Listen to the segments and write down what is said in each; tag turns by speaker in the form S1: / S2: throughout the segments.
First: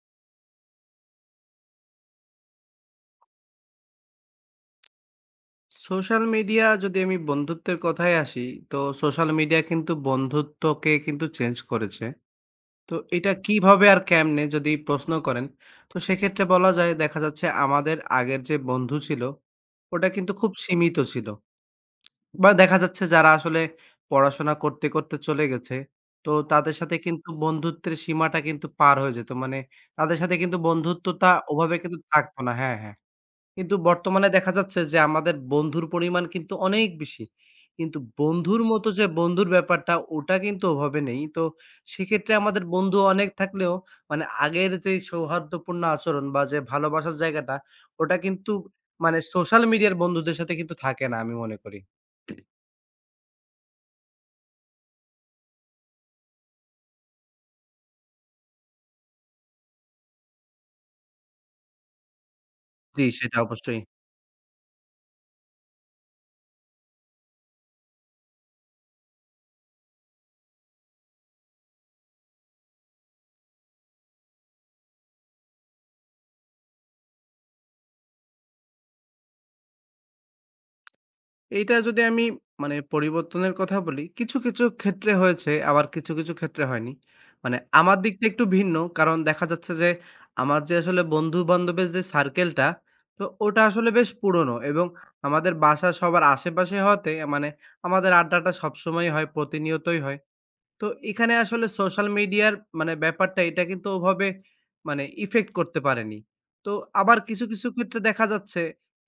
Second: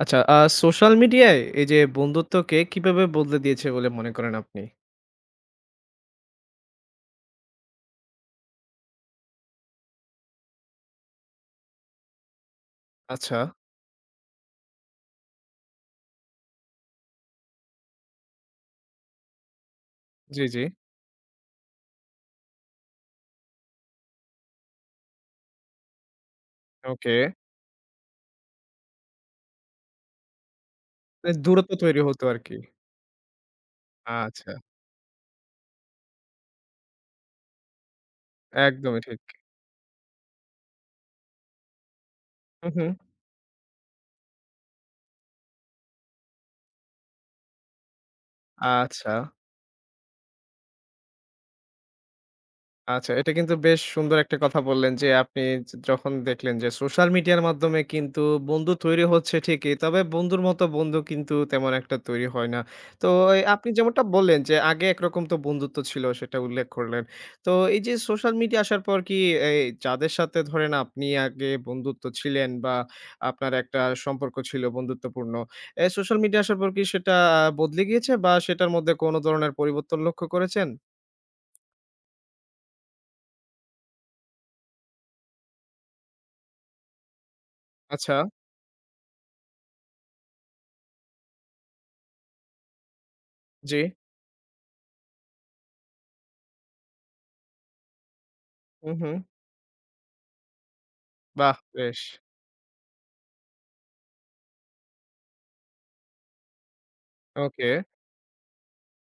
S1: আচ্ছা, সোশ্যাল মিডিয়ায় এই যে বন্ধুত্বকে কিভাবে বদলে দিয়েছে বলে মনে করেন আপনি?
S2: সোশ্যাল মিডিয়া যদি আমি বন্ধুত্বের কথায় আসি, তো সোশ্যাল মিডিয়া কিন্তু বন্ধুত্বকে কিন্তু চেঞ্জ করেছে। তো এটা
S1: আচ্ছা,
S2: কিভাবে আর কেমনে যদি প্রশ্ন করেন, তো সেক্ষেত্রে বলা যায় দেখা যাচ্ছে আমাদের আগের যে বন্ধু ছিল, ওটা কিন্তু
S1: জি,
S2: খুব
S1: জি।
S2: সীমিত ছিল। বা দেখা যাচ্ছে যারা আসলে পড়াশোনা করতে, করতে চলে গেছে, তো তাদের সাথে
S1: ওকে।
S2: কিন্তু বন্ধুত্বের সীমাটা কিন্তু পার হয়ে যেত। মানে তাদের সাথে কিন্তু বন্ধুত্বটা
S1: এ দূরত্ব
S2: ওভাবে কিন্তু
S1: তৈরি হতো
S2: থাকতো না।
S1: আরকি।
S2: হ্যাঁ, হ্যাঁ। কিন্তু বর্তমানে
S1: আচ্ছা,
S2: দেখা যাচ্ছে যে আমাদের বন্ধুর পরিমাণ কিন্তু অনেক বেশি। কিন্তু বন্ধুর মতো
S1: একদমই
S2: যে
S1: ঠিক।
S2: বন্ধুর ব্যাপারটা ওটা কিন্তু ওভাবে নেই। তো সেক্ষেত্রে আমাদের
S1: হু, হু।
S2: বন্ধু অনেক থাকলেও মানে আগের যে সৌহার্দ্যপূর্ণ আচরণ বা যে ভালোবাসার জায়গাটা ওটা কিন্তু
S1: আচ্ছা।
S2: মানে সোশ্যাল মিডিয়ার বন্ধুদের সাথে কিন্তু থাকে না আমি মনে করি।
S1: আচ্ছা, এটা কিন্তু বেশ সুন্দর একটা কথা বললেন যে, আপনি যখন দেখলেন যে, সোশ্যাল মিডিয়ার মাধ্যমে কিন্তু বন্ধু তৈরি হচ্ছে ঠিকই। তবে বন্ধুর মতো বন্ধু কিন্তু তেমন একটা তৈরি হয় না।
S2: জি,
S1: তো
S2: সেটা
S1: এই আপনি
S2: অবশ্যই।
S1: যেমনটা বললেন যে, আগে একরকম তো বন্ধুত্ব ছিল সেটা উল্লেখ করলেন। তো এই যে, সোশ্যাল মিডিয়া আসার পর কি এই যাদের সাথে ধরেন আপনি আগে বন্ধুত্ব ছিলেন বা আপনার একটা সম্পর্ক ছিল বন্ধুত্বপূর্ণ। এ সোশ্যাল মিডিয়া আসার পর কি সেটা বদলে গিয়েছে বা সেটার মধ্যে কোনো ধরনের পরিবর্তন লক্ষ্য করেছেন?
S2: এইটা যদি আমি মানে পরিবর্তনের কথা বলি, কিছু, কিছু ক্ষেত্রে হয়েছে আবার কিছু, কিছু ক্ষেত্রে হয়নি। মানে আমার
S1: আচ্ছা,
S2: দিকটা একটু ভিন্ন। কারণ দেখা যাচ্ছে যে আমার যে আসলে বন্ধু-বান্ধবের যে সার্কেলটা, তো ওটা
S1: জি।
S2: আসলে বেশ পুরনো এবং আমাদের বাসা সবার আশেপাশে হওয়াতে মানে আমাদের আড্ডাটা
S1: হু,
S2: সবসময়ই
S1: হু।
S2: হয়, প্রতিনিয়তই হয়। তো এখানে
S1: বাহ!
S2: আসলে
S1: বেশ।
S2: সোশ্যাল মিডিয়ার মানে ব্যাপারটা এটা কিন্তু ওভাবে মানে ইফেক্ট করতে পারেনি। তো আবার কিছু, কিছু
S1: ওকে।
S2: ক্ষেত্রে দেখা যাচ্ছে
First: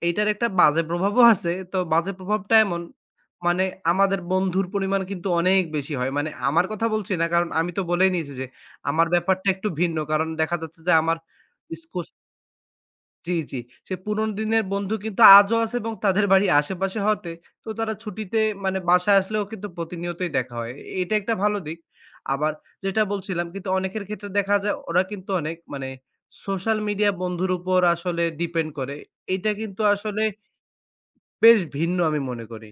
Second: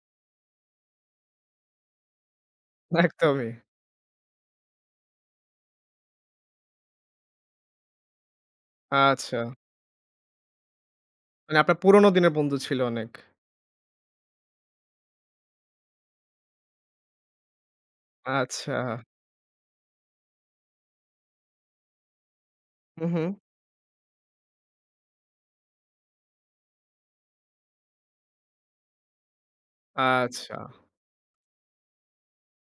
S2: এইটার একটা বাজে প্রভাবও আছে। তো বাজে প্রভাবটা এমন
S1: একদমই।
S2: মানে আমাদের বন্ধুর পরিমাণ কিন্তু অনেক বেশি হয়। মানে আমার কথা বলছি না কারণ আমি তো বলেই নিয়েছি যে আমার
S1: আচ্ছা।
S2: ব্যাপারটা একটু ভিন্ন। কারণ দেখা যাচ্ছে যে আমার
S1: মানে আপনার
S2: স্কু
S1: পুরোনো দিনের বন্ধু ছিল অনেক।
S2: জি, জি। সে পুরোনো দিনের বন্ধু কিন্তু আজও আছে এবং তাদের বাড়ি আশেপাশে হতে তো তারা ছুটিতে
S1: আচ্ছা।
S2: মানে বাসায় আসলেও কিন্তু প্রতিনিয়তই দেখা হয়। এ এটা একটা ভালো দিক। আবার যেটা
S1: হু, হু।
S2: বলছিলাম কিন্তু অনেকের ক্ষেত্রে দেখা যায় ওরা কিন্তু অনেক মানে সোশ্যাল মিডিয়া বন্ধুর উপর আসলে ডিপেন্ড করে। এটা কিন্তু আসলে
S1: আচ্ছা।
S2: বেশ ভিন্ন আমি মনে করি।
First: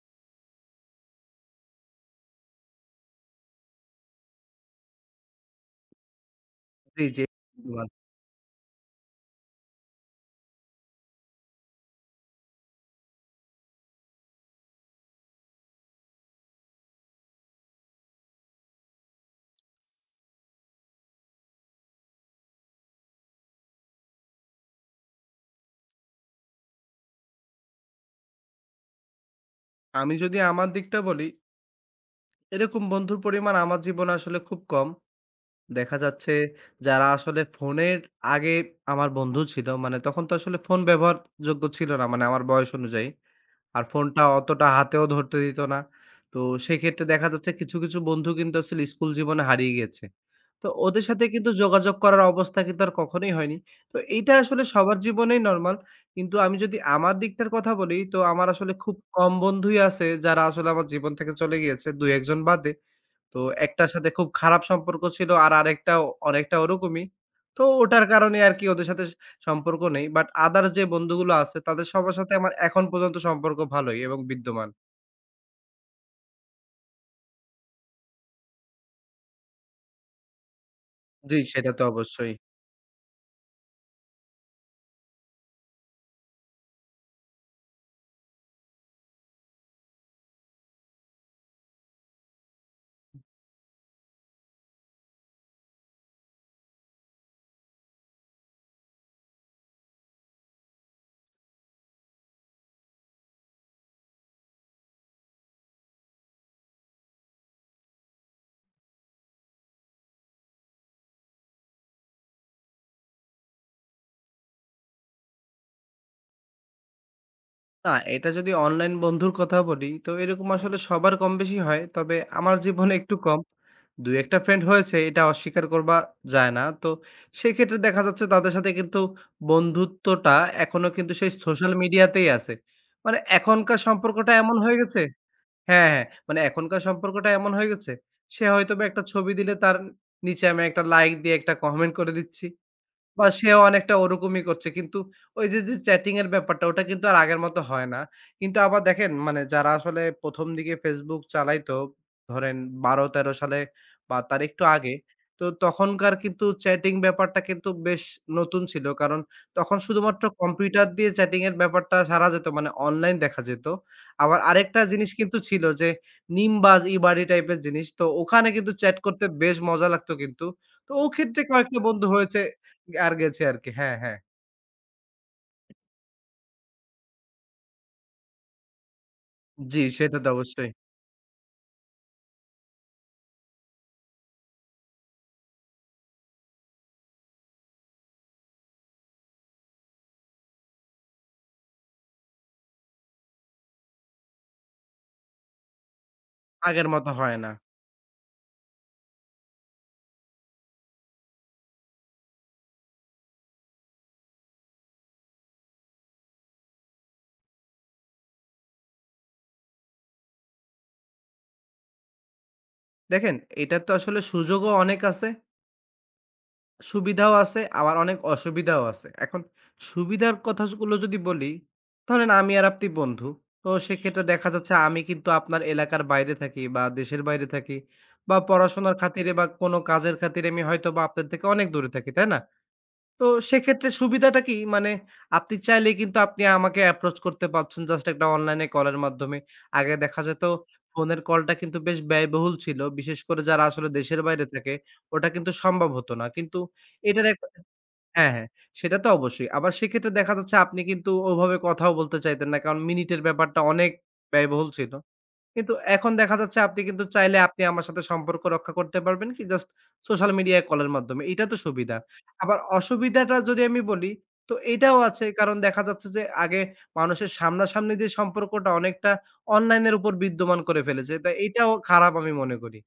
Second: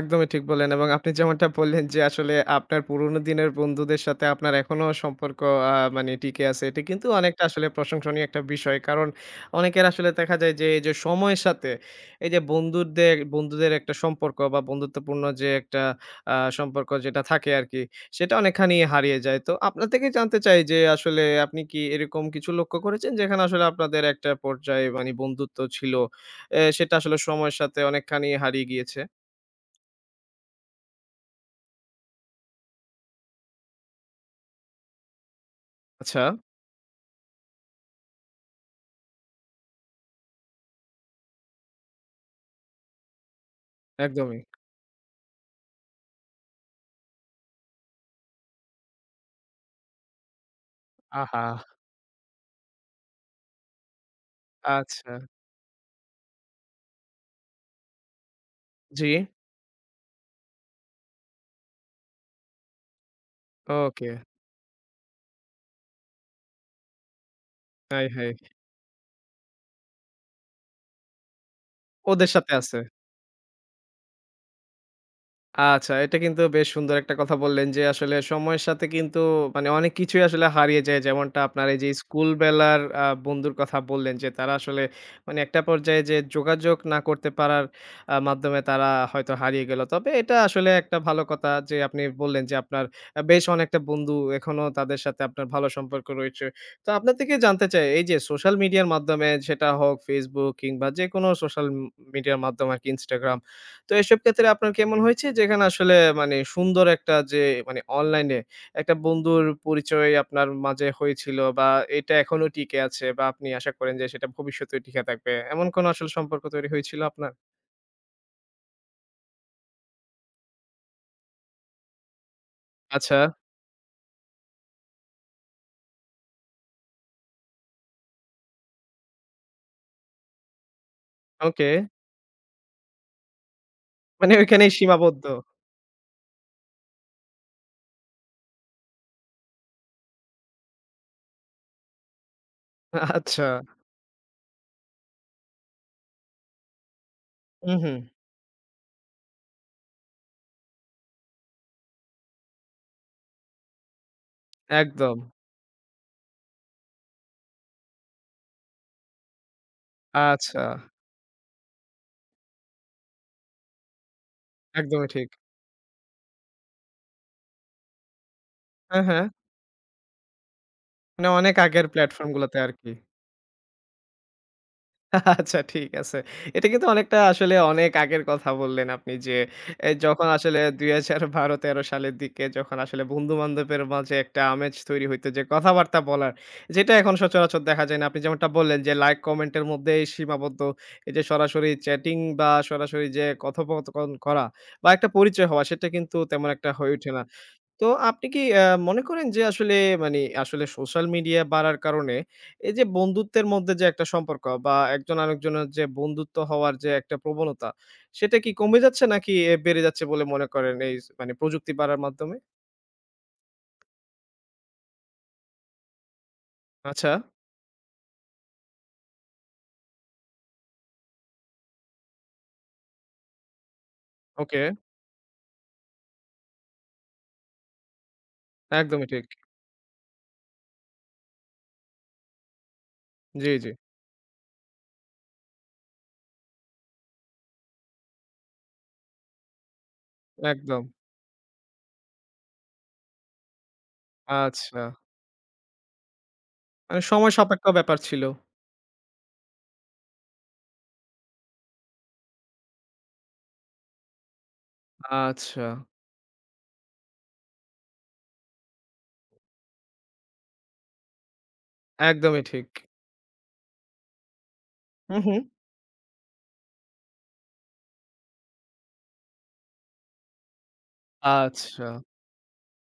S1: একদমই ঠিক বললেন এবং আপনি যেমনটা বললেন যে আসলে আপনার পুরোনো দিনের বন্ধুদের সাথে আপনার এখনো সম্পর্ক মানে টিকে আছে। এটি
S2: জি,
S1: কিন্তু
S2: জি।
S1: অনেকটা আসলে
S2: ধন্যবাদ।
S1: প্রশংসনীয় একটা বিষয়। কারণ অনেকের আসলে দেখা যায় যে এই যে সময়ের সাথে এই যে বন্ধুদের বন্ধুদের একটা সম্পর্ক বা বন্ধুত্বপূর্ণ যে একটা সম্পর্ক যেটা থাকে আরকি, সেটা অনেকখানি হারিয়ে যায়। তো আপনার থেকে জানতে চাই যে আসলে আপনি কি এরকম কিছু লক্ষ্য করেছেন যেখানে আসলে আপনাদের একটা পর্যায়ে মানে বন্ধুত্ব ছিল, এ সেটা আসলে সময়ের সাথে অনেকখানি হারিয়ে গিয়েছে?
S2: আমি যদি আমার দিকটা বলি, এরকম বন্ধুর পরিমাণ আমার জীবনে আসলে খুব কম। দেখা
S1: আচ্ছা।
S2: যাচ্ছে যারা আসলে ফোনের আগে আমার বন্ধু ছিল মানে তখন তো আসলে ফোন ব্যবহারযোগ্য ছিল না মানে আমার বয়স অনুযায়ী। আর ফোনটা
S1: একদমই।
S2: অতটা হাতেও ধরতে দিত না। তো সেক্ষেত্রে দেখা যাচ্ছে কিছু, কিছু বন্ধু কিন্তু আসলে স্কুল জীবনে হারিয়ে গিয়েছে। তো ওদের সাথে
S1: আহা!
S2: কিন্তু যোগাযোগ করার অবস্থা কিন্তু আর কখনোই হয়নি। তো এইটা আসলে সবার
S1: আচ্ছা।
S2: জীবনেই নরমাল। কিন্তু আমি যদি আমার দিকটার কথা বলি তো আমার আসলে খুব
S1: জি।
S2: কম বন্ধুই আছে যারা আসলে আমার জীবন থেকে চলে গিয়েছে ২-১ জন বাদে। তো একটার সাথে
S1: ওকে।
S2: খুব খারাপ সম্পর্ক ছিল আর আরেকটাও অনেকটা ওরকমই। তো ওটার
S1: হায়, হায়!
S2: কারণে আরকি ওদের সাথে সম্পর্ক নেই। বাট আদার্স যে বন্ধুগুলো আছে তাদের সবার
S1: ওদের
S2: সাথে আমার
S1: সাথে আছে।
S2: এখন পর্যন্ত সম্পর্ক ভালোই এবং বিদ্যমান।
S1: আচ্ছা, এটা কিন্তু বেশ সুন্দর একটা কথা বললেন যে, আসলে সময়ের সাথে কিন্তু মানে অনেক কিছুই আসলে হারিয়ে যায়।
S2: জি,
S1: যেমনটা আপনার
S2: সেটা
S1: এই
S2: তো
S1: যে স্কুল
S2: অবশ্যই।
S1: বেলার বন্ধুর কথা বললেন যে, তারা আসলে মানে একটা পর্যায়ে যে যোগাযোগ না করতে পারার মাধ্যমে তারা হয়তো হারিয়ে গেল। তবে এটা আসলে একটা ভালো কথা যে আপনি বললেন যে, আপনার বেশ অনেকটা বন্ধু এখনো তাদের সাথে আপনার ভালো সম্পর্ক রয়েছে। তো আপনার থেকে জানতে চাই এই যে সোশ্যাল মিডিয়ার মাধ্যমে সেটা হোক Facebook কিংবা যেকোনো সোশ্যাল মিডিয়ার মাধ্যম আরকি Instagram তো এসব ক্ষেত্রে আপনার কেমন হয়েছে? যেখানে আসলে মানে সুন্দর একটা যে মানে অনলাইনে একটা বন্ধুর পরিচয় আপনার মাঝে হয়েছিল বা এটা এখনো টিকে আছে বা আপনি আশা করেন যে সেটা ভবিষ্যতেও টিকে থাকবে। এমন কোনো আসলে সম্পর্ক তৈরি হয়েছিল আপনার?
S2: না, এটা যদি অনলাইন বন্ধুর কথা বলি, তো এরকম আসলে সবার কমবেশি হয়। তবে আমার জীবনে একটু
S1: আচ্ছা,
S2: কম। ২-১ টা ফ্রেন্ড হয়েছে এটা অস্বীকার করবা যায় না। তো সেক্ষেত্রে দেখা যাচ্ছে তাদের সাথে কিন্তু বন্ধুত্বটা এখনো কিন্তু সেই
S1: ওকে।
S2: সোশ্যাল মিডিয়াতেই আছে। মানে এখনকার সম্পর্কটা
S1: মানে
S2: এমন
S1: ওইখানেই
S2: হয়ে গেছে
S1: সীমাবদ্ধ।
S2: হ্যাঁ, হ্যাঁ। মানে এখনকার সম্পর্কটা এমন হয়ে গেছে, সে হয়তোবা একটা ছবি দিলে তার নিচে আমি একটা লাইক দিয়ে একটা কমেন্ট করে দিচ্ছি। বা
S1: আচ্ছা।
S2: সেও অনেকটা ওরকমই করছে। কিন্তু ওই যে, যে চ্যাটিং এর ব্যাপারটা ওটা কিন্তু আর আগের মতো
S1: হুম,
S2: হয়
S1: হুম।
S2: না। কিন্তু আবার দেখেন মানে যারা আসলে প্রথম দিকে Facebook চালাইতো ধরেন ১২-১৩ সালে বা তার একটু আগে।
S1: একদম।
S2: তো তখনকার কিন্তু চ্যাটিং ব্যাপারটা কিন্তু বেশ নতুন ছিল। কারণ তখন শুধুমাত্র
S1: আচ্ছা,
S2: কম্পিউটার দিয়ে চ্যাটিং এর ব্যাপারটা সারা যেত মানে অনলাইন দেখা যেত। আবার আরেকটা
S1: একদমই
S2: জিনিস
S1: ঠিক।
S2: কিন্তু ছিল যে, নিমবাজ, ইবারি টাইপের জিনিস। তো ওখানে কিন্তু চ্যাট
S1: হ্যাঁ,
S2: করতে
S1: হ্যাঁ।
S2: বেশ মজা লাগতো কিন্তু। তো ও
S1: মানে
S2: ক্ষেত্রে
S1: অনেক
S2: কয়েকটা
S1: আগের
S2: বন্ধু
S1: প্ল্যাটফর্ম
S2: হয়েছে
S1: গুলোতে আরকি।
S2: আর গেছে আরকি। হ্যাঁ, হ্যাঁ।
S1: আচ্ছা ঠিক আছে। এটা কিন্তু অনেকটা আসলে অনেক আগের কথা বললেন আপনি যে,
S2: জি,
S1: এ
S2: সেটা
S1: যখন
S2: তো
S1: আসলে
S2: অবশ্যই।
S1: ২০১২-১৩ সালের দিকে যখন আসলে বন্ধু-বান্ধবের মাঝে একটা আমেজ তৈরি হইতো যে কথাবার্তা বলার, যেটা এখন সচরাচর দেখা যায় না। আপনি যেমনটা বললেন যে লাইক কমেন্টের মধ্যেই সীমাবদ্ধ। এই যে সরাসরি চ্যাটিং বা সরাসরি যে কথোপকথন করা বা একটা পরিচয় হওয়া সেটা কিন্তু তেমন একটা
S2: আগের
S1: হয়ে
S2: মতো
S1: ওঠে না।
S2: হয় না।
S1: তো আপনি কি মনে করেন যে আসলে মানে আসলে সোশ্যাল মিডিয়া বাড়ার কারণে এই যে বন্ধুত্বের মধ্যে যে একটা সম্পর্ক বা একজন আরেকজনের যে বন্ধুত্ব হওয়ার যে একটা প্রবণতা, সেটা কি কমে যাচ্ছে নাকি এ বেড়ে যাচ্ছে বলে মনে করেন এই মানে প্রযুক্তি বাড়ার মাধ্যমে?
S2: দেখেন এটার তো আসলে সুযোগও অনেক আছে,
S1: আচ্ছা,
S2: সুবিধাও আছে, আবার অনেক অসুবিধাও আছে। এখন সুবিধার কথাগুলো যদি বলি, ধরেন আমি আর আপনি বন্ধু। তো সেক্ষেত্রে দেখা
S1: ওকে।
S2: যাচ্ছে আমি কিন্তু আপনার এলাকার বাইরে থাকি বা দেশের বাইরে থাকি বা পড়াশোনার
S1: একদমই ঠিক।
S2: খাতিরে বা কোনো কাজের খাতিরে আমি হয়তোবা আপনার থেকে অনেক দূরে থাকি, তাই না? তো
S1: জি, জি।
S2: সেক্ষেত্রে সুবিধাটা কি? মানে আপনি চাইলে কিন্তু আপনি আমাকে অ্যাপ্রোচ করতে পারছেন জাস্ট একটা অনলাইনে কলের মাধ্যমে। আগে দেখা যেত
S1: একদম।
S2: ফোনের কলটা কিন্তু বেশ ব্যয়বহুল ছিল। বিশেষ করে যারা আসলে দেশের বাইরে থাকে
S1: আচ্ছা।
S2: ওটা কিন্তু সম্ভব হতো না। কিন্তু
S1: মানে
S2: এটার
S1: সময়
S2: একটা
S1: সাপেক্ষ ব্যাপার ছিল।
S2: হ্যাঁ, হ্যাঁ সেটা তো অবশ্যই। আবার সেক্ষেত্রে দেখা যাচ্ছে আপনি কিন্তু ওভাবে কথাও বলতে চাইতেন না। কারণ মিনিটের ব্যাপারটা অনেক ব্যয়বহুল ছিল।
S1: আচ্ছা।
S2: কিন্তু এখন দেখা যাচ্ছে আপনি কিন্তু চাইলে আপনি আমার সাথে সম্পর্ক রক্ষা করতে পারবেন কি জাস্ট সোশ্যাল মিডিয়ায় কলের মাধ্যমে। এটা তো সুবিধা।
S1: একদমই
S2: আবার
S1: ঠিক।
S2: অসুবিধাটা যদি আমি বলি তো এটাও
S1: হু,
S2: আছে
S1: হু।
S2: কারণ দেখা যাচ্ছে যে আগে মানুষের সামনাসামনি যে সম্পর্কটা অনেকটা অনলাইনের উপর বিদ্যমান করে ফেলেছে। তাই এটাও
S1: আচ্ছা।
S2: খারাপ আমি মনে করি।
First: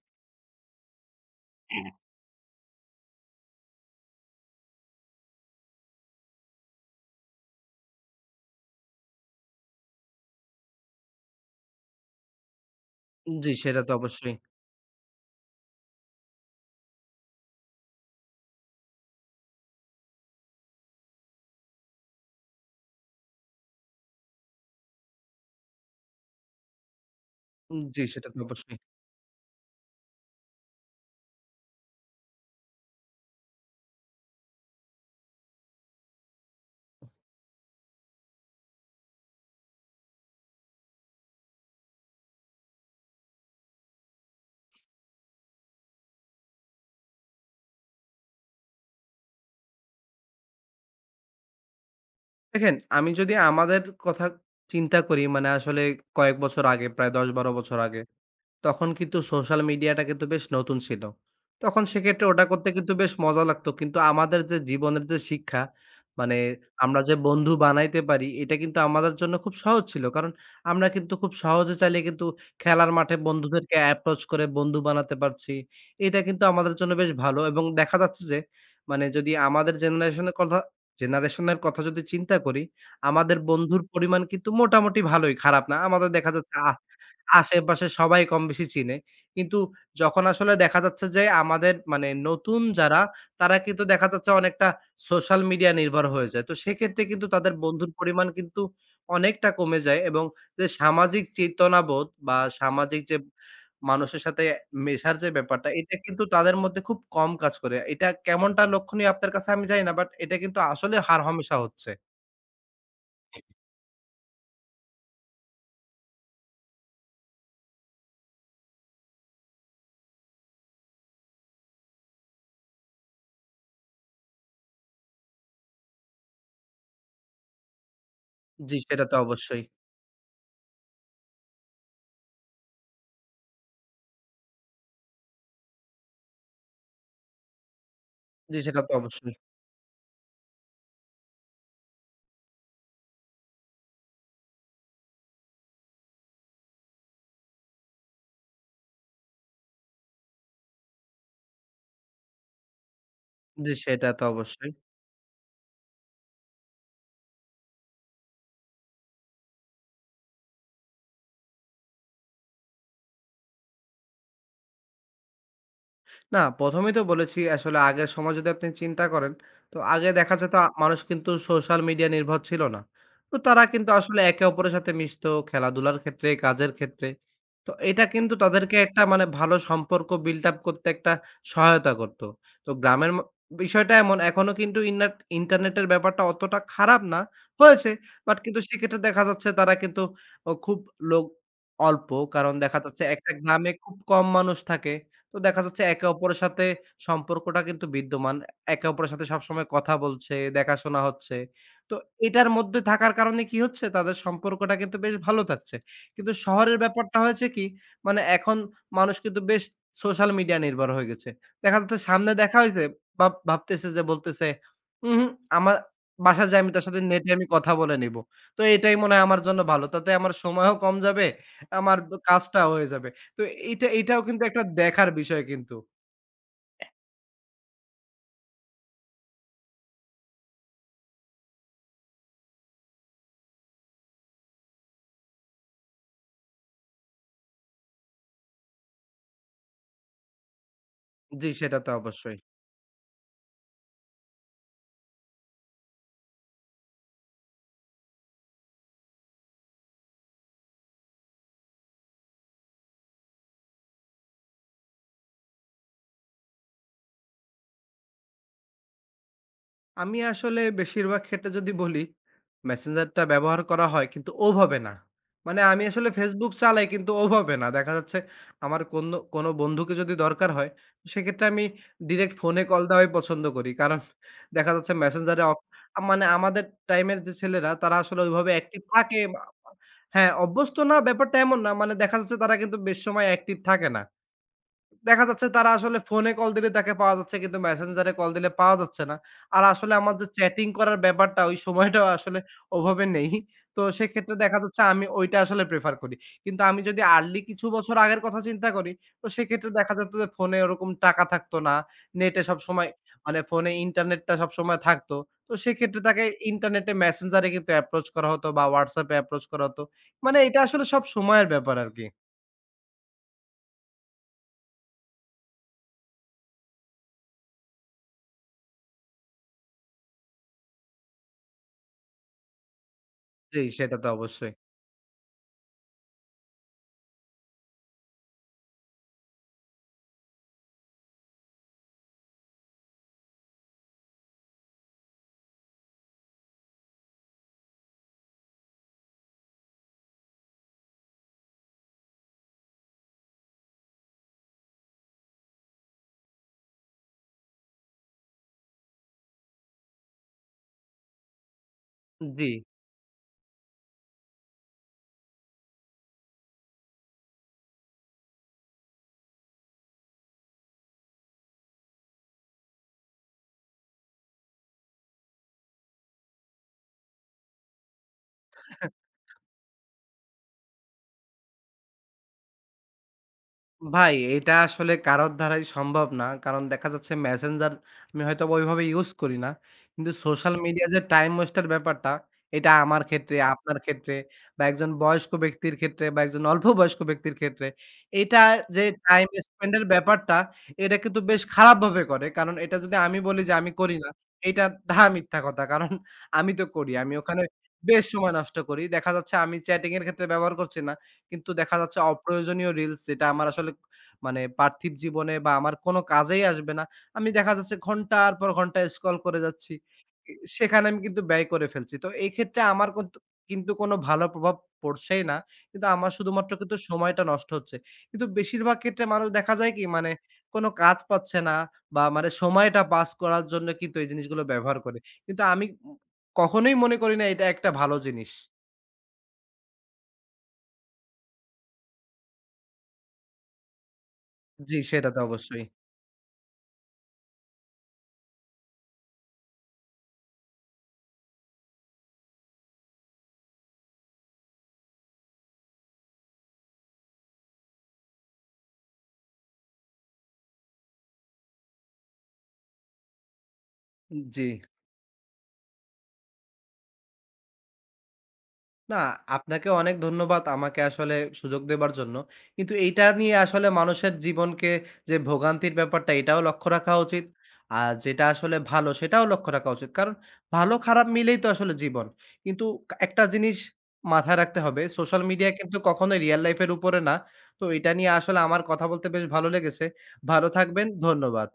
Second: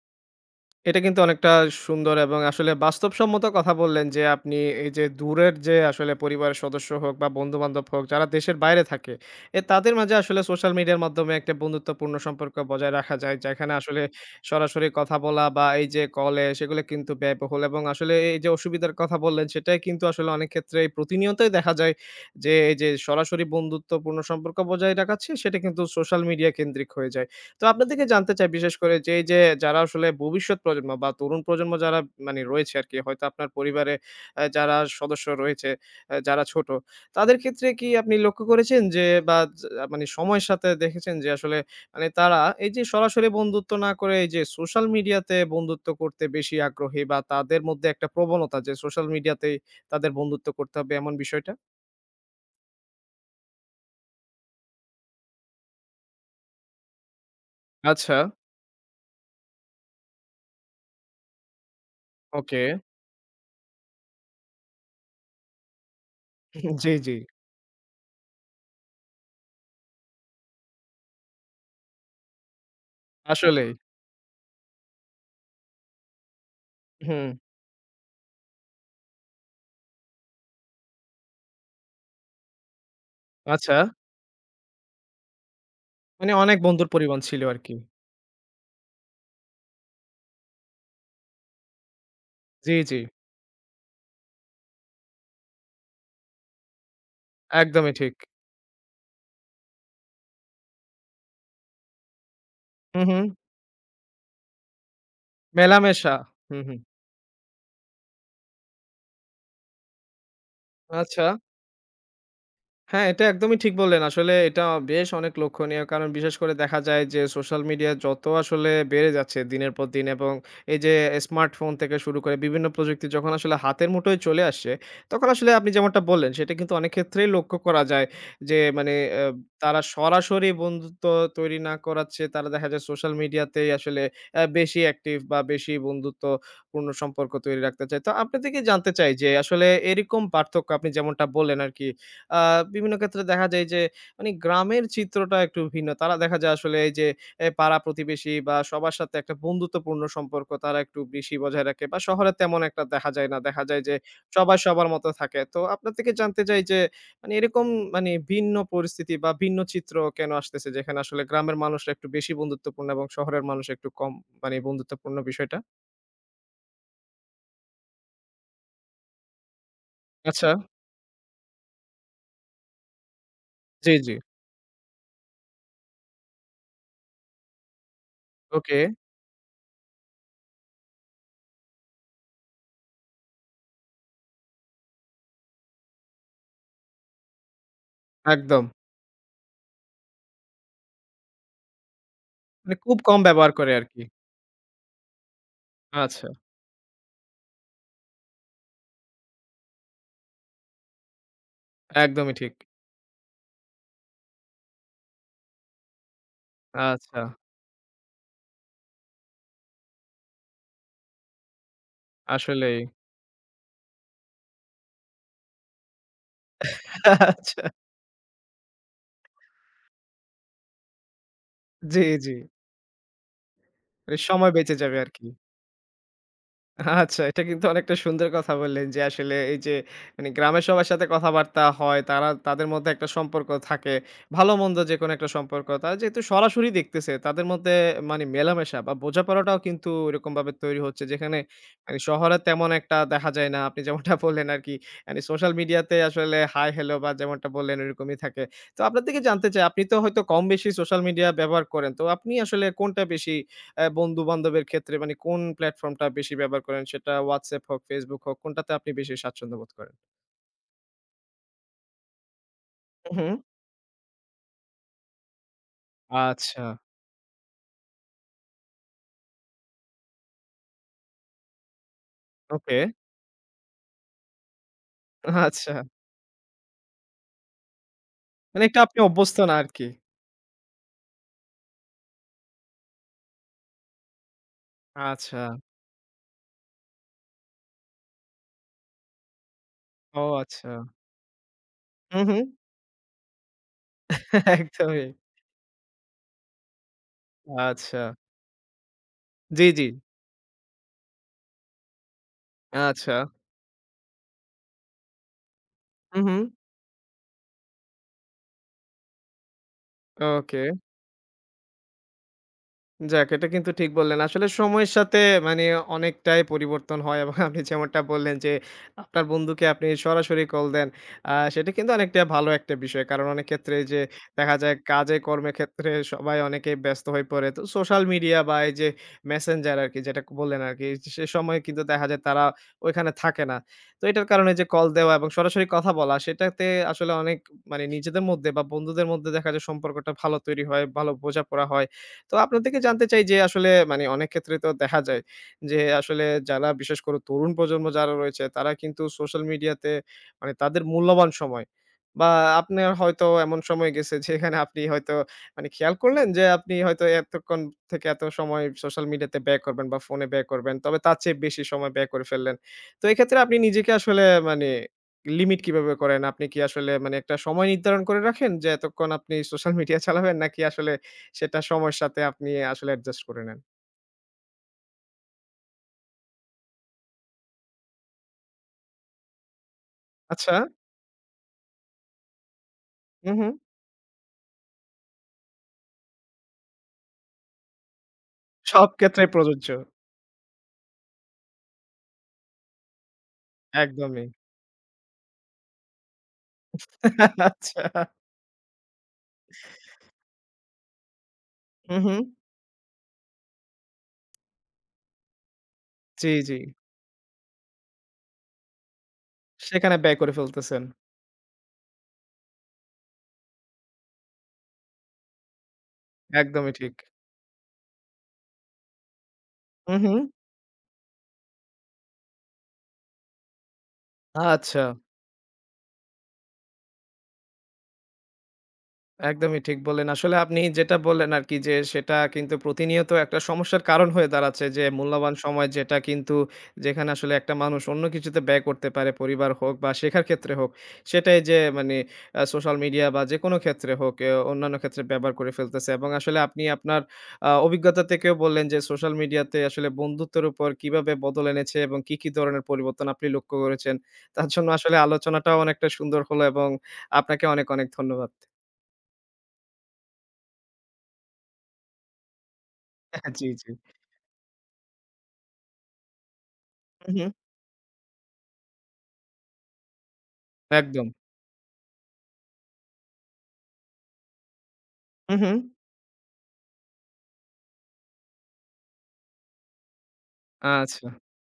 S1: এটা কিন্তু অনেকটা সুন্দর এবং আসলে বাস্তবসম্মত কথা বললেন যে আপনি এই যে দূরের যে আসলে পরিবারের সদস্য হোক বা বন্ধু-বান্ধব হোক যারা দেশের বাইরে থাকে, এ তাদের মাঝে আসলে সোশ্যাল মিডিয়ার মাধ্যমে একটা বন্ধুত্বপূর্ণ সম্পর্ক বজায় রাখা যায়।
S2: জি,
S1: যেখানে
S2: সেটা তো
S1: আসলে
S2: অবশ্যই।
S1: সরাসরি কথা বলা বা এই যে কলে সেগুলো কিন্তু ব্যয়বহুল এবং আসলে এই যে অসুবিধার কথা বললেন সেটাই কিন্তু আসলে অনেক ক্ষেত্রেই প্রতিনিয়তই দেখা যায় যে এই যে সরাসরি বন্ধুত্বপূর্ণ সম্পর্ক বজায় রাখাচ্ছে সেটা কিন্তু সোশ্যাল মিডিয়া কেন্দ্রিক হয়ে যায়। তো আপনার
S2: জি,
S1: থেকে
S2: সেটা
S1: জানতে
S2: তো
S1: চাই বিশেষ
S2: অবশ্যই।
S1: করে যে, এই যে যারা আসলে ভবিষ্যৎ প্রজন্ম বা তরুণ প্রজন্ম যারা মানে রয়েছে আরকি হয়তো আপনার পরিবারে যারা সদস্য রয়েছে, যারা ছোট, তাদের ক্ষেত্রে কি আপনি লক্ষ্য করেছেন যে বা যা মানে সময়ের সাথে দেখেছেন যে আসলে মানে তারা এই যে সরাসরি বন্ধুত্ব না করে এই যে সোশ্যাল মিডিয়াতে বন্ধুত্ব করতে বেশি আগ্রহী বা তাদের মধ্যে একটা প্রবণতা যে সোশ্যাল মিডিয়াতেই তাদের বন্ধুত্ব করতে হবে এমন বিষয়টা?
S2: দেখেন আমি যদি আমাদের কথা চিন্তা করি মানে আসলে কয়েক বছর আগে প্রায় ১০-১২ বছর আগে
S1: আচ্ছা,
S2: তখন কিন্তু সোশ্যাল মিডিয়াটা কিন্তু বেশ নতুন ছিল। তখন সেক্ষেত্রে ওটা
S1: ওকে।
S2: করতে কিন্তু বেশ মজা লাগতো। কিন্তু আমাদের যে জীবনের যে শিক্ষা, মানে
S1: জি,
S2: আমরা
S1: জি।
S2: যে বন্ধু বানাইতে পারি, এটা কিন্তু আমাদের জন্য খুব সহজ ছিল। কারণ আমরা কিন্তু খুব সহজে চাইলে কিন্তু খেলার মাঠে
S1: আসলেই।
S2: বন্ধুদেরকে অ্যাপ্রোচ করে বন্ধু বানাতে পারছি। এটা কিন্তু আমাদের জন্য বেশ
S1: হুম,
S2: ভালো এবং দেখা যাচ্ছে যে মানে যদি আমাদের জেনারেশনের কথা যদি চিন্তা করি, আমাদের
S1: আচ্ছা।
S2: বন্ধুর পরিমাণ কিন্তু মোটামুটি ভালোই, খারাপ না। আমাদের দেখা
S1: মানে
S2: যাচ্ছে
S1: অনেক বন্ধুর পরিমাণ ছিল আরকি।
S2: আশেপাশে সবাই কমবেশি চিনে। কিন্তু যখন আসলে দেখা যাচ্ছে যে আমাদের মানে নতুন
S1: জি, জি।
S2: যারা তারা কিন্তু দেখা যাচ্ছে অনেকটা সোশ্যাল মিডিয়া নির্ভর হয়ে যায়। তো সেক্ষেত্রে কিন্তু তাদের বন্ধুর
S1: একদমই ঠিক।
S2: পরিমাণ কিন্তু অনেকটা কমে যায় এবং যে সামাজিক চেতনাবোধ বা সামাজিক
S1: হু,
S2: যে
S1: হু।
S2: মানুষের সাথে মেশার যে ব্যাপারটা এটা
S1: মেলামেশা।
S2: কিন্তু তাদের
S1: হু, হু।
S2: মধ্যে খুব কম কাজ করে। এটা কেমনটা লক্ষণীয় আপনার কাছে আমি জানি না। বাট এটা কিন্তু আসলে
S1: আচ্ছা।
S2: হারহমেশা হচ্ছে।
S1: হ্যাঁ, এটা একদমই ঠিক বললেন। আসলে এটা বেশ অনেক লক্ষণীয়। কারণ বিশেষ করে দেখা যায় যে সোশ্যাল মিডিয়া যত আসলে বেড়ে যাচ্ছে দিনের পর দিন এবং এই যে স্মার্টফোন থেকে শুরু করে বিভিন্ন প্রযুক্তি যখন আসলে হাতের মুঠোয় চলে আসছে, তখন আসলে আপনি যেমনটা বললেন সেটা কিন্তু অনেক ক্ষেত্রেই লক্ষ্য করা যায় যে
S2: জি,
S1: মানে
S2: সেটা তো অবশ্যই।
S1: তারা সরাসরি বন্ধুত্ব তৈরি না করার চেয়ে তারা দেখা যায় সোশ্যাল মিডিয়াতেই আসলে বেশি অ্যাক্টিভ বা বেশি বন্ধুত্বপূর্ণ সম্পর্ক তৈরি রাখতে চায়। তো আপনার
S2: জি,
S1: থেকে
S2: সেটা
S1: জানতে
S2: তো
S1: চাই যে
S2: অবশ্যই।
S1: আসলে এরকম পার্থক্য আপনি যেমনটা বললেন আরকি আ বিভিন্ন ক্ষেত্রে দেখা যায় যে মানে গ্রামের চিত্রটা একটু ভিন্ন। তারা দেখা যায় আসলে এই যে এ পাড়া প্রতিবেশী বা সবার সাথে একটা বন্ধুত্বপূর্ণ সম্পর্ক তারা একটু বেশি বজায় রাখে বা শহরে তেমন একটা দেখা যায় না। দেখা
S2: জি,
S1: যায় যে
S2: সেটা তো
S1: সবাই
S2: অবশ্যই।
S1: সবার মতো থাকে। তো আপনার থেকে জানতে চাই যে মানে এরকম মানে ভিন্ন পরিস্থিতি বা ভিন্ন চিত্র কেন আসতেছে যেখানে আসলে গ্রামের মানুষরা একটু বেশি বন্ধুত্বপূর্ণ এবং শহরের মানুষ একটু কম মানে বন্ধুত্বপূর্ণ বিষয়টা?
S2: না, প্রথম এই তো বলেছি আসলে আগের সময় যদি আপনি চিন্তা করেন, তো আগে দেখা
S1: আচ্ছা।
S2: যেত মানুষ কিন্তু সোশ্যাল মিডিয়া নির্ভর ছিল না। তো তারা কিন্তু
S1: জি, জি।
S2: আসলে একে অপরের সাথে মিশতো খেলাধুলার ক্ষেত্রে, কাজের ক্ষেত্রে। তো এটা কিন্তু তাদেরকে
S1: ওকে।
S2: একটা মানে ভালো সম্পর্ক build up করতে একটা সহায়তা করত। তো গ্রামের ম বিষয়টা এমন এখনো কিন্তু ইন্নাট ইন্টারনেটের ব্যাপারটা অতটা খারাপ না, হয়েছে। বাট কিন্তু
S1: একদম।
S2: সেক্ষেত্রে দেখা যাচ্ছে তারা কিন্তু ও খুব লোক অল্প। কারণ
S1: মানে
S2: দেখা
S1: খুব
S2: যাচ্ছে
S1: কম
S2: একটা
S1: ব্যবহার
S2: গ্রামে
S1: করে
S2: খুব
S1: আরকি।
S2: কম মানুষ থাকে। তো দেখা যাচ্ছে একে
S1: আচ্ছা।
S2: অপরের সাথে সম্পর্কটা কিন্তু বিদ্যমান। একে অপরের সাথে সবসময় কথা বলছে, দেখাশোনা হচ্ছে। তো
S1: একদমই
S2: এটার
S1: ঠিক।
S2: মধ্যে থাকার কারণে কি হচ্ছে তাদের সম্পর্কটা কিন্তু বেশ ভালো থাকছে। কিন্তু শহরের ব্যাপারটা
S1: আচ্ছা,
S2: হয়েছে কি মানে এখন মানুষ কিন্তু বেশ সোশ্যাল মিডিয়া নির্ভর হয়ে গেছে। দেখা যাচ্ছে সামনে দেখা
S1: আসলেই।
S2: হইছে ভাবতেছে যে বলতেছে, "উহু আমার বাসায় যাই আমি তার সাথে নেটে আমি
S1: আচ্ছা,
S2: কথা বলে নিব। তো এটাই মনে হয় আমার জন্য ভালো। তাতে আমার সময়ও কম যাবে, আমার
S1: জি, জি।
S2: কাজটাও হয়ে যাবে।" তো
S1: এ
S2: এইটাও কিন্তু
S1: সময়
S2: একটা
S1: বেঁচে যাবে
S2: দেখার
S1: আরকি।
S2: বিষয় কিন্তু।
S1: আচ্ছা, এটা কিন্তু অনেকটা সুন্দর কথা বললেন যে আসলে এই যে মানে গ্রামের সবার সাথে কথাবার্তা হয়, তারা তাদের মধ্যে একটা সম্পর্ক থাকে। ভালো-মন্দ যেকোনো একটা সম্পর্ক। তারা যেহেতু সরাসরি দেখতেছে তাদের মধ্যে মানে মেলামেশা বা বোঝাপড়াটাও কিন্তু এরকমভাবে তৈরি হচ্ছে যেখানে
S2: জি, সেটা তো
S1: মানে
S2: অবশ্যই।
S1: শহরে তেমন একটা দেখা যায় না। আপনি যেমনটা বললেন আরকি। মানে সোশ্যাল মিডিয়াতে আসলে হাই, হ্যালো বা যেমনটা বললেন ওইরকমই থাকে। তো আপনার থেকে জানতে চাই আপনি তো হয়তো কম বেশি সোশ্যাল মিডিয়া ব্যবহার করেন। তো আপনি আসলে কোনটা বেশি বন্ধু-বান্ধবের ক্ষেত্রে মানে কোন প্ল্যাটফর্মটা বেশি ব্যবহার করেন? সেটা WhatsApp হোক, Facebook হোক, কোনটাতে আপনি বেশি স্বাচ্ছন্দ্য বোধ করেন?
S2: আমি আসলে বেশিরভাগ ক্ষেত্রে যদি বলি,
S1: হু,
S2: মেসেঞ্জারটা
S1: হু।
S2: ব্যবহার করা হয় কিন্তু ওভাবে না। মানে আমি আসলে Facebook
S1: আচ্ছা,
S2: চালাই কিন্তু ওভাবে না। দেখা যাচ্ছে আমার কোনো বন্ধুকে যদি দরকার হয়, সেক্ষেত্রে আমি ডিরেক্ট ফোনে
S1: ওকে।
S2: কল দেওয়াই পছন্দ করি। কারণ দেখা যাচ্ছে মেসেঞ্জারে অ
S1: আচ্ছা।
S2: মানে আমাদের টাইমের যে ছেলেরা তারা আসলে ওইভাবে
S1: মানে এটা
S2: অ্যাক্টিভ
S1: আপনি
S2: থাকে
S1: অভ্যস্ত
S2: বা
S1: না আরকি।
S2: হ্যাঁ, অভ্যস্ত না ব্যাপারটা এমন না। মানে দেখা যাচ্ছে তারা কিন্তু বেশ সময় অ্যাক্টিভ থাকে না। দেখা
S1: আচ্ছা।
S2: যাচ্ছে তারা আসলে ফোনে কল দিলে তাকে পাওয়া যাচ্ছে কিন্তু মেসেঞ্জারে কল দিলে পাওয়া যাচ্ছে না। আর আসলে আমার
S1: ও
S2: যে চ্যাটিং
S1: আচ্ছা।
S2: করার ব্যাপারটা ওই সময়টাও
S1: হু, হু।
S2: আসলে ওভাবে নেই। তো সেক্ষেত্রে দেখা যাচ্ছে আমি
S1: একদমই।
S2: ওইটা আসলে প্রেফার করি। কিন্তু আমি যদি আর্লি কিছু বছর
S1: আচ্ছা।
S2: আগের কথা চিন্তা করি, তো
S1: জি,
S2: সেক্ষেত্রে
S1: জি।
S2: দেখা যেত যে ফোনে ওরকম টাকা থাকতো না। নেটে সবসময়
S1: আচ্ছা।
S2: মানে ফোনে ইন্টারনেটটা সবসময় থাকতো। তো সেক্ষেত্রে
S1: হু,
S2: তাকে
S1: হু।
S2: ইন্টারনেটে মেসেঞ্জারে কিন্তু অ্যাপ্রোচ করা হতো বা WhatsApp এ অ্যাপ্রোচ করা হতো। মানে এটা
S1: ওকে।
S2: আসলে সব সময়ের ব্যাপার আরকি।
S1: যাক, এটা কিন্তু ঠিক বললেন। আসলে সময়ের সাথে মানে অনেকটাই পরিবর্তন হয় এবং আপনি যেমনটা বললেন যে, আপনার বন্ধুকে আপনি সরাসরি কল দেন। সেটা কিন্তু অনেকটা ভালো একটা বিষয়। কারণ অনেক
S2: জি,
S1: ক্ষেত্রে
S2: সেটা
S1: যে
S2: তো অবশ্যই।
S1: দেখা যায় কাজে কর্মের ক্ষেত্রে সবাই অনেকেই ব্যস্ত হয়ে পড়ে। তো সোশ্যাল মিডিয়া বা এই যে মেসেঞ্জার আরকি যেটা বললেন আরকি, সে সময় কিন্তু দেখা যায় তারা ওইখানে থাকে না। তো এটার কারণে যে কল দেওয়া এবং সরাসরি কথা বলা সেটাতে আসলে অনেক মানে নিজেদের মধ্যে বা বন্ধুদের মধ্যে দেখা যায় সম্পর্কটা ভালো তৈরি হয়, ভালো বোঝাপড়া হয়। তো আপনার থেকে জানতে চাই যে আসলে মানে অনেক ক্ষেত্রে তো দেখা যায় যে আসলে যারা বিশেষ করে তরুণ প্রজন্ম যারা রয়েছে তারা কিন্তু সোশ্যাল মিডিয়াতে মানে তাদের মূল্যবান সময় বা
S2: জি।
S1: আপনার হয়তো এমন সময় গেছে যেখানে আপনি হয়তো মানে খেয়াল করলেন যে আপনি হয়তো এতক্ষণ থেকে এত সময় সোশ্যাল মিডিয়াতে ব্যয় করবেন বা ফোনে ব্যয় করবেন তবে তার চেয়ে বেশি সময় ব্যয় করে ফেললেন তো এক্ষেত্রে আপনি নিজেকে আসলে মানে লিমিট কিভাবে করেন আপনি কি আসলে মানে একটা সময় নির্ধারণ করে রাখেন যে এতক্ষণ আপনি সোশ্যাল মিডিয়া চালাবেন নাকি আসলে সেটা সময়ের সাথে আপনি আসলে অ্যাডজাস্ট করে নেন।
S2: ভাই এটা আসলে কারোর দ্বারাই সম্ভব না। কারণ দেখা যাচ্ছে মেসেঞ্জার আমি হয়তোবা ওইভাবে ইউজ করি না। কিন্তু
S1: আচ্ছা,
S2: সোশ্যাল মিডিয়া যে টাইম ওয়েস্ট এর ব্যাপারটা, এটা আমার
S1: হু,
S2: ক্ষেত্রে,
S1: হু।
S2: আপনার ক্ষেত্রে বা একজন বয়স্ক ব্যক্তির ক্ষেত্রে বা একজন অল্প বয়স্ক ব্যক্তির ক্ষেত্রে এটা যে
S1: সব
S2: টাইম
S1: ক্ষেত্রেই প্রযোজ্য।
S2: স্পেন্ড এর ব্যাপারটা, এটা কিন্তু বেশ খারাপভাবে করে। কারণ এটা যদি আমি বলি যে আমি করি না,
S1: একদমই।
S2: এটা ডাহা মিথ্যা কথা। কারণ আমি তো করি। আমি ওখানে
S1: আচ্ছা।
S2: বেশ সময় নষ্ট করি। দেখা যাচ্ছে আমি চ্যাটিং এর ক্ষেত্রে ব্যবহার করছি না। কিন্তু দেখা
S1: হু,
S2: যাচ্ছে
S1: হু।
S2: অপ্রয়োজনীয় রিলস যেটা আমার আসলে মানে পার্থিব জীবনে বা আমার কোনো
S1: জি,
S2: কাজেই
S1: জি।
S2: আসবে না। আমি দেখা যাচ্ছে ঘন্টার পর ঘন্টা স্ক্রল করে যাচ্ছি।
S1: সেখানে ব্যয় করে
S2: এ
S1: ফেলতেছেন।
S2: সেখানে আমি কিন্তু ব্যয় করে ফেলছি। তো এই ক্ষেত্রে আমার কিন্তু কোনো ভালো প্রভাব পড়ছেই না। কিন্তু আমার শুধুমাত্র
S1: একদমই
S2: কিন্তু
S1: ঠিক।
S2: সময়টা নষ্ট হচ্ছে। কিন্তু বেশিরভাগ ক্ষেত্রে মানুষ দেখা যায় কি
S1: হু,
S2: মানে
S1: হু।
S2: কোনো কাজ পাচ্ছে না বা মানে সময়টা পাস করার জন্য কিন্তু এই জিনিসগুলো ব্যবহার
S1: আচ্ছা।
S2: করে। কিন্তু আমি কখনোই মনে করি না এটা একটা ভালো জিনিস।
S1: একদমই ঠিক বললেন। আসলে আপনি যেটা বললেন আরকি যে, সেটা কিন্তু প্রতিনিয়ত একটা সমস্যার কারণ হয়ে দাঁড়াচ্ছে
S2: জি,
S1: যে,
S2: সেটা তো
S1: মূল্যবান
S2: অবশ্যই।
S1: সময় যেটা কিন্তু যেখানে আসলে একটা মানুষ অন্য কিছুতে ব্যয় করতে পারে, পরিবার হোক বা শেখার ক্ষেত্রে হোক, সেটাই যে মানে সোশ্যাল মিডিয়া বা যেকোনো ক্ষেত্রে হোক, এ অন্যান্য ক্ষেত্রে ব্যবহার করে ফেলতেছে এবং আসলে আপনি আপনার অভিজ্ঞতা থেকেও বললেন যে, সোশ্যাল মিডিয়াতে আসলে বন্ধুত্বের উপর কিভাবে বদল এনেছে এবং কি, কি ধরনের পরিবর্তন আপনি লক্ষ্য করেছেন।
S2: জি।
S1: তার জন্য আসলে আলোচনাটাও অনেকটা সুন্দর হলো এবং আপনাকে অনেক, অনেক ধন্যবাদ।
S2: না, আপনাকে অনেক ধন্যবাদ আমাকে আসলে সুযোগ দেবার জন্য। কিন্তু এইটা
S1: হ্যাঁ,
S2: নিয়ে
S1: জি,
S2: আসলে
S1: জি।
S2: মানুষের জীবনকে যে ভোগান্তির ব্যাপারটা এটাও লক্ষ্য রাখা
S1: হু, হু।
S2: উচিত। আর যেটা আসলে ভালো সেটাও লক্ষ্য রাখা উচিত। কারণ ভালো খারাপ
S1: একদম।
S2: মিলেই তো আসলে জীবন। কিন্তু একটা জিনিস মাথায় রাখতে হবে সোশ্যাল
S1: হু,
S2: মিডিয়া
S1: হু।
S2: কিন্তু কখনোই রিয়াল লাইফ এর উপরে না। তো এটা নিয়ে আসলে আমার কথা বলতে বেশ ভালো লেগেছে। ভালো থাকবেন,
S1: আচ্ছা।
S2: ধন্যবাদ।